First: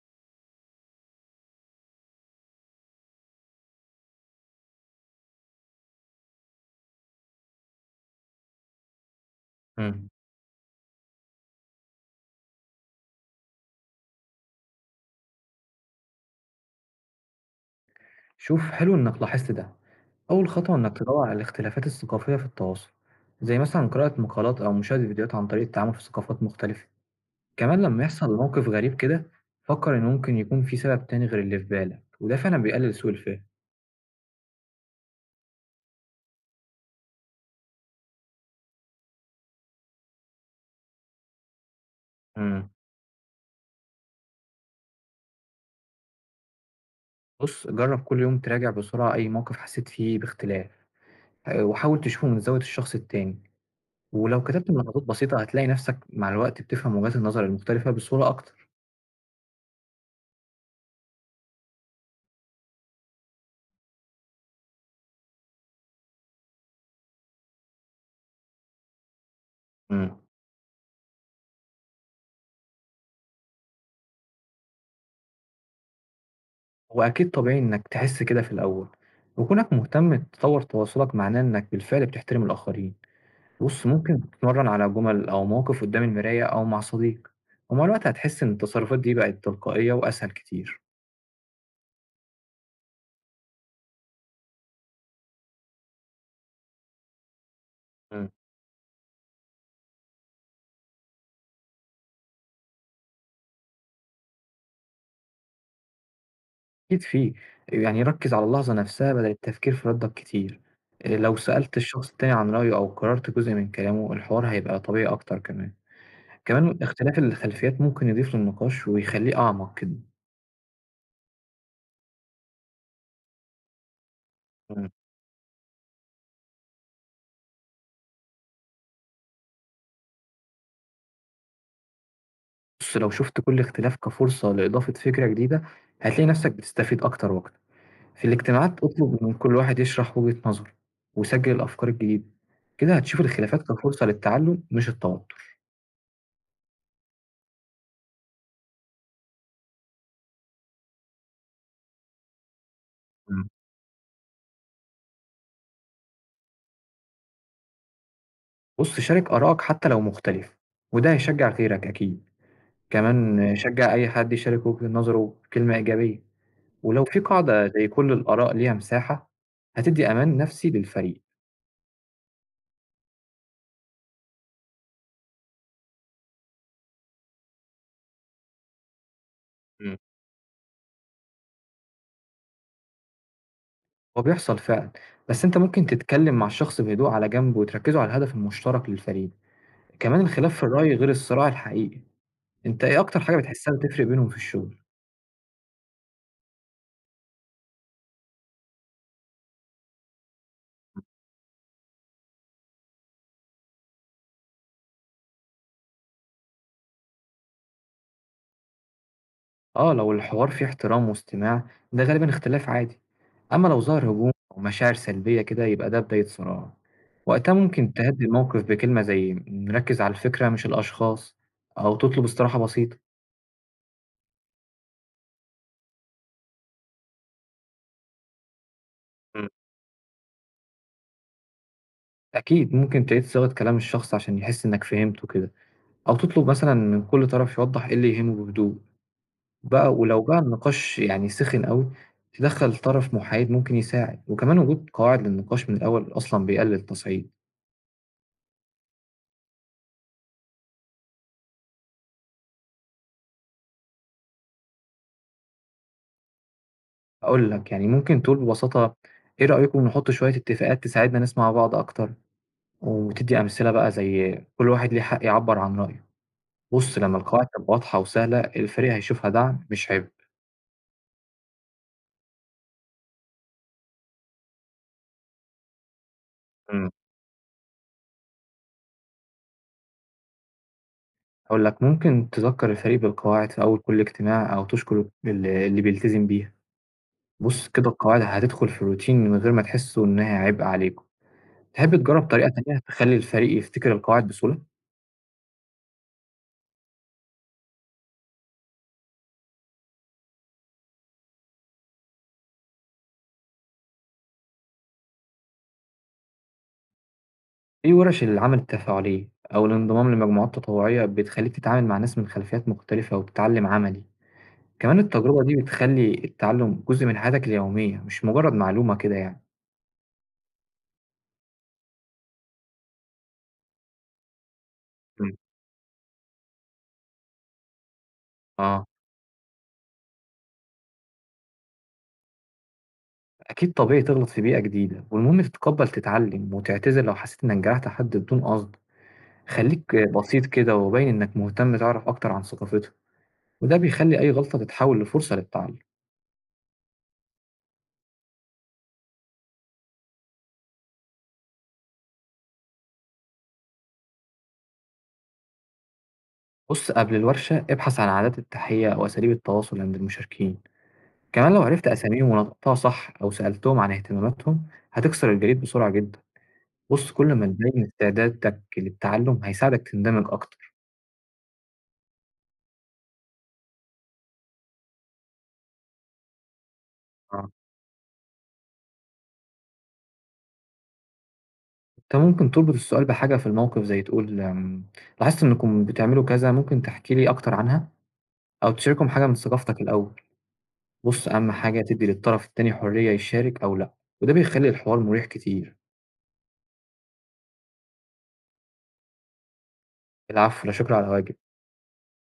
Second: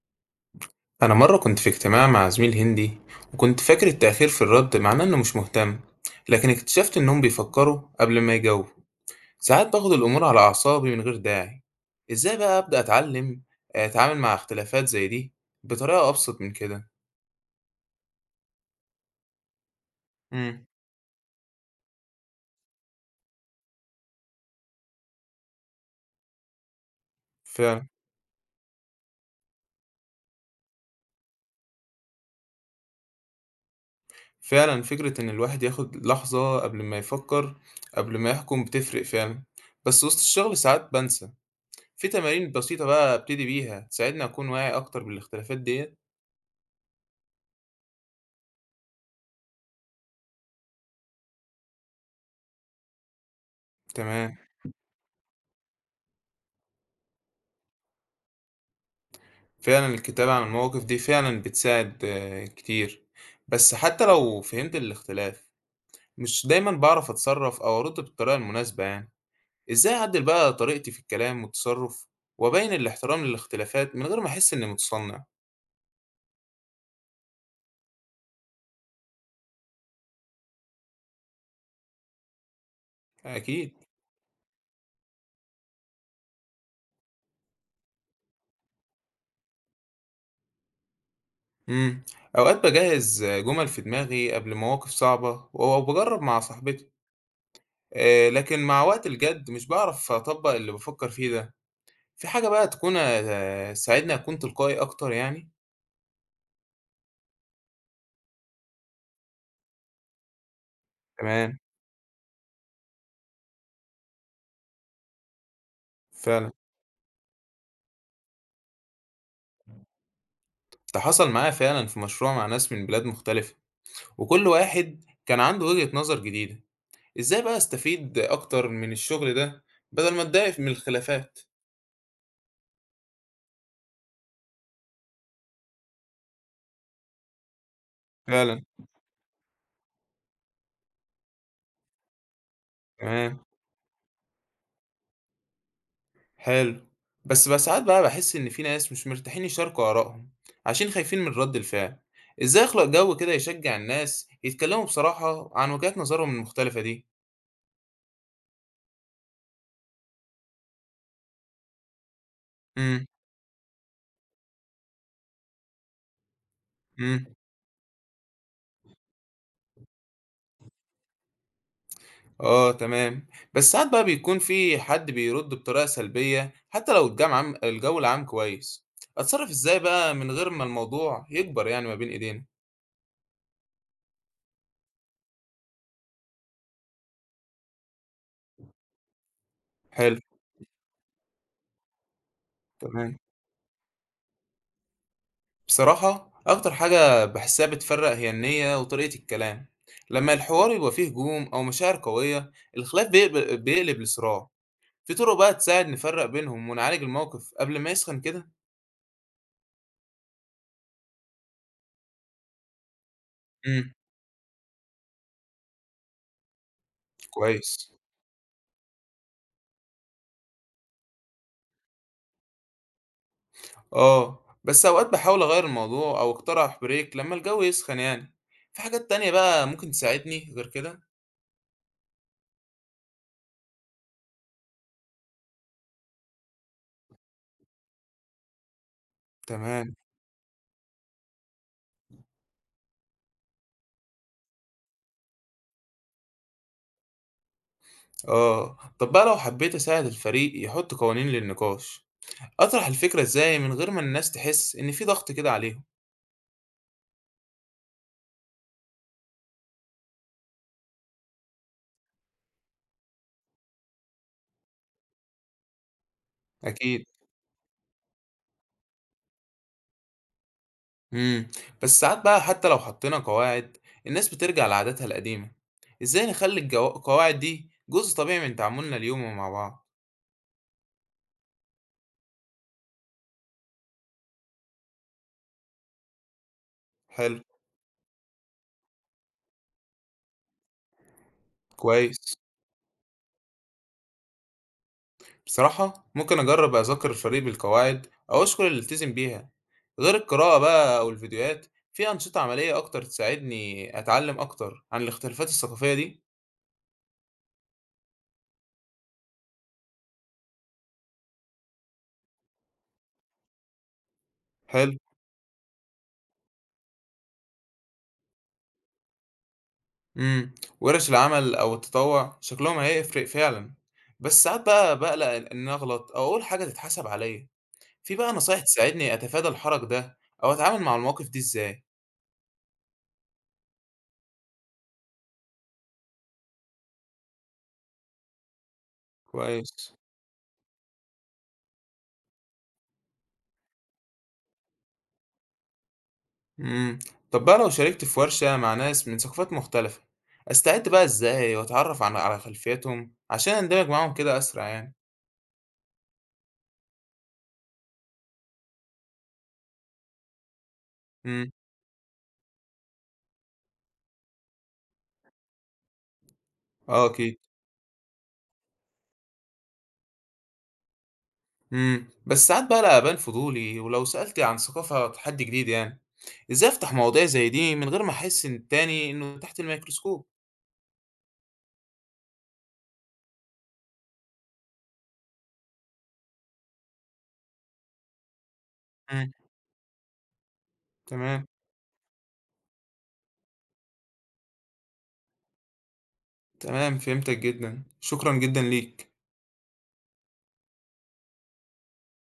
أنا مرة كنت في اجتماع مع زميل هندي، وكنت فاكر التأخير في الرد معناه إنه مش مهتم، لكن اكتشفت إنهم بيفكروا قبل ما يجاوبوا. ساعات باخد إمم. الأمور على أعصابي من غير داعي. إزاي بقى أبدأ أتعلم أتعامل مع اختلافات زي دي بطريقة أبسط من كده؟ شوف حلو إنّك لاحظت ده. أول امم. خطوة إنّك تدوّر على الاختلافات الثقافية في التواصل، زي مثلًا قراءة مقالات أو مشاهدة فيديوهات عن طريق التعامل في ثقافات مختلفة. كمان فعلا. لمّا يحصل موقف غريب كده، فكّر إن ممكن يكون في سبب تاني غير اللي في بالك، وده فعلًا بيقلل سوء الفهم. فعلا، فكرة إن الواحد ياخد لحظة قبل ما يفكر، قبل ما يحكم بتفرق فعلا. بس وسط الشغل ساعات بنسى. في تمارين إمم. بسيطة بقى أبتدي بيها تساعدني أكون واعي أكتر بالاختلافات ديت؟ بُص، جرّب كل يوم تراجع بسرعة أي موقف حسّيت فيه باختلاف، وحاول تشوفه من زاوية الشخص التاني، تمام. ولو كتبت ملاحظات بسيطة هتلاقي نَفْسك مع الوقت بتفهم وجهات النظر المختلفة بصورة أكتر. فعلًا الكتابة عن المواقف دي فعلًا بتساعد كتير. بس حتى لو فهمت الاختلاف، مش دايمًا باعرف أتصرف أو أرد بالطريقة المناسبة يعني، إزاي إمم. أعدل بقى طريقتي في الكلام والتصرف وأبين الاحترام للاختلافات من غير ما أحس إني متصنع؟ هو أكيد طبيعي إنك تحس كده في الأول، وكونك مهتم تطور تواصلك معناه إنك بالفعل بتحترم الآخرين، أكيد. بص ممكن تتمرن على جمل أو مواقف قدام المراية أو مع صديق، ومع الوقت هتحس إن التصرفات دي بقت تلقائية وأسهل كتير. إمم، أوقات باجهز جمل في دماغي قبل مواقف صعبة أو باجرب مع صاحبتي. مم. لكن مع وقت الجد مش باعرف أطبق اللي بافكر فيه ده. في حاجة بقى تكون تساعدني أكون تلقائي أكتر يعني؟ أكيد فيه، يعني ركز على اللحظة نفسها بدل التفكير في ردك كتير، إيه، لو تمام. سألت الشخص التاني عن رأيه أو قررت جزء من كلامه الحوار هيبقى طبيعي أكتر كمان، فعلًا. كمان اختلاف الخلفيات ممكن يضيف للنقاش ويخليه أعمق كده. ده حصل معايا فعلا في مشروع مع ناس من بلاد مختلفة، وكل مم. واحد كان عنده وجهة نظر جديدة. ازاي بقى استفيد اكتر من الشغل ده بدل ما اتضايق من الخلافات؟ بُص، لو شُفت كل اختلاف كفرصة لإضافة فكرة جديدة، هتلاقي نفسك بتستفيد أكتر وأكتر. في فعلا. الاجتماعات اطلب من كل واحد يشرح وجهة نظره، وسجل الأفكار الجديدة. كده هتشوف تمام. الخلافات كفرصة للتعلم مش التوتر. حلو. بس بقى ساعات بقى بحس ان في ناس مش مرتاحين يشاركوا آرائهم عشان خايفين من رد الفعل. ازاي اخلق جو كده إمم. يشجع الناس يتكلموا بصراحة عن وجهات نظرهم المختلفة دي؟ بُص، شارك آرائك حتى لو مختلفة، وده هيشجع غيرك أكيد. كمان شجّع أي حد يشارك وجهة نظره بكلمة إيجابية، ولو في امم. قاعدة زي كل الآراء ليها مساحة، هتدّي أمان نفسي للفريق. آه، تمام. بس ساعات بقى بيكون في حد بيرد بطريقة سلبية حتى لو الجو العام كويس. أتصرف إزاي إمم. بقى من غير ما الموضوع يكبر يعني ما بين إيدينا؟ هو بيحصل فعلا، بس انت ممكن تتكلم مع الشخص بهدوء على جنب وتركزوا على الهدف المشترك للفريق. حلو. كمان الخلاف في الرأي غير الصراع الحقيقي. انت ايه تمام. اكتر حاجة بتحسها بتفرق بينهم في الشغل؟ بصراحة أكتر حاجة بحسها بتفرق هي النية وطريقة الكلام. لما الحوار يبقى فيه هجوم أو مشاعر قوية الخلاف بيقلب لصراع. في طرق بقى تساعد نفرق بينهم ونعالج الموقف قبل ما يسخن كده؟ اه، لو الحوار فيه احترام واستماع ده غالبا اختلاف عادي، اما لو امم. ظهر هجوم او مشاعر سلبية كده يبقى ده بداية صراع. وقتها كويس. ممكن تهدي الموقف بكلمة زي نركز على الفكرة مش الاشخاص، او تطلب استراحة بسيطة. بس أوقات باحاول أغيّر الموضوع أو أقترح break لمّا الجو يسخن يعني. في حاجات تانية م. بقى ممكن تساعدني غير كده؟ اكيد ممكن تعيد صياغة كلام الشخص عشان يحس انك فهمته كده، أو تطلب مثلًا من كل طرف يوضّح إيه اللي يهمه بهدوء، بقى تمام. ولو بقى النقاش يعني سِخِن أوي، تدخّل طرف محايد ممكن يساعد، وكمان وجود قواعد للنقاش من الأول أصلًا بيقلل التصعيد. طب بقى لو حبيت أساعد الفريق يحط قوانين للنقاش، أطرح الفكرة إزاي من غير ما الناس تحس إن في ضغط كده عليهم؟ هاقول لك، يعني ممكن تقول ببساطة إيه رأيكم نحط شوية اتفاقات تساعدنا نسمع بعض أكتر، وتدّي أمثلة بقى زي كل واحد ليه حق يعبّر عن رأيه. بُص أكيد. لمّا القواعد تبقى واضحة وسهلة الفريق هيشوفها دعم مش عبء. إمم، بس ساعات بقى حتى لو حطينا قواعد الناس بترجع لعاداتها القديمة. إزاي نخلّي الجو إمم، القواعد دي جزء طبيعي من تعاملنا اليومي مع بعض؟ هاقول لك ممكن تذكّر الفريق بالقواعد في أول كل اجتماع أو تشكر اللي بيلتزم بيها. حلو. بُص كده القواعد هتدخل في الroutine من غير ما تحسوا إنها عبء عليكم. تحب تجرب كويس. طريقة تانية تخلّي الفريق يفتكر القواعد بسهولة؟ بصراحة ممكن أجرب أذاكر الفريق بالقواعد أو أشكر اللي التزم بيها. غير القراءة بقى أو الفيديوهات، في أنشطة عملية أكتر تساعدني أتعلم أكتر عن الاختلافات الثقافية دي؟ في ورش العمل التفاعلية أو الانضمام لمجموعات تطوعية بتخلّيك تتعامل مع ناس من خلفيات مختلفة وتتعلم عملي، حلو. كمان التجربة دي بتخلّي التعلم جزء من حياتك اليومية مش مجرد معلومة كده يعني. امم. ورش العمل أو التطوع شكلهم هيفرق فعلا. بس ساعات بقى بقلق إمم. إن أنا أغلط أو أقول حاجة تتحسب عليا. في بقى نصايح آه، تساعدني أتفادى الحرج ده أو أتعامل مع المواقف دي إزاي؟ أكيد طبيعي تغلط في بيئة جديدة والمهم تتقبّل تتعلم وتعتذر لو حسيت إنك جرحت حد بدون قصد. خلّيك كويس. بسيط كده وباين إنك مهتم تعرف أكتر عن ثقافته. وده بيخلي أي غلطة تتحول لفرصة للتعلم. امم. طب بقى لو شاركت في ورشة مع ناس من ثقافات مختلفة، استعد بقى ازاي واتعرف على خلفيتهم عشان اندمج معاهم كده اسرع يعني؟ بص قبل الورشة ابحث عن عادات التحية أو أساليب التواصل عند المشاركين. امم. كمان لو عرفت أساميهم ونطقتها صح أو سألتهم عن اهتماماتهم هتكسر الجليد بسرعة جدا. اه بص كل اكيد. ما تبين استعدادك للتعلم هيساعدك تندمج أكتر. امم. بس ساعات بقى لا ابان فضولي ولو سألت عن ثقافة تحدي جديد يعني، ازاي افتح مواضيع زي آه. دي من غير ما احس ان التاني انه تحت الميكروسكوب؟ أنت ممكن تربط السؤال بحاجة في الموقف زي تقول، لاحظت إنكم بتعملوا كذا ممكن تحكي لي أكتر عنها، أو تشاركهم حاجة امم. من ثقافتك الأول. بص تمام. أهم حاجة تدي للطرف التاني حرية يشارك أو لأ، وده بيخلي الحوار مريح كتير. تمام فهمتك جدا، شكرا جدا ليك. العفو، لا شكر على واجب.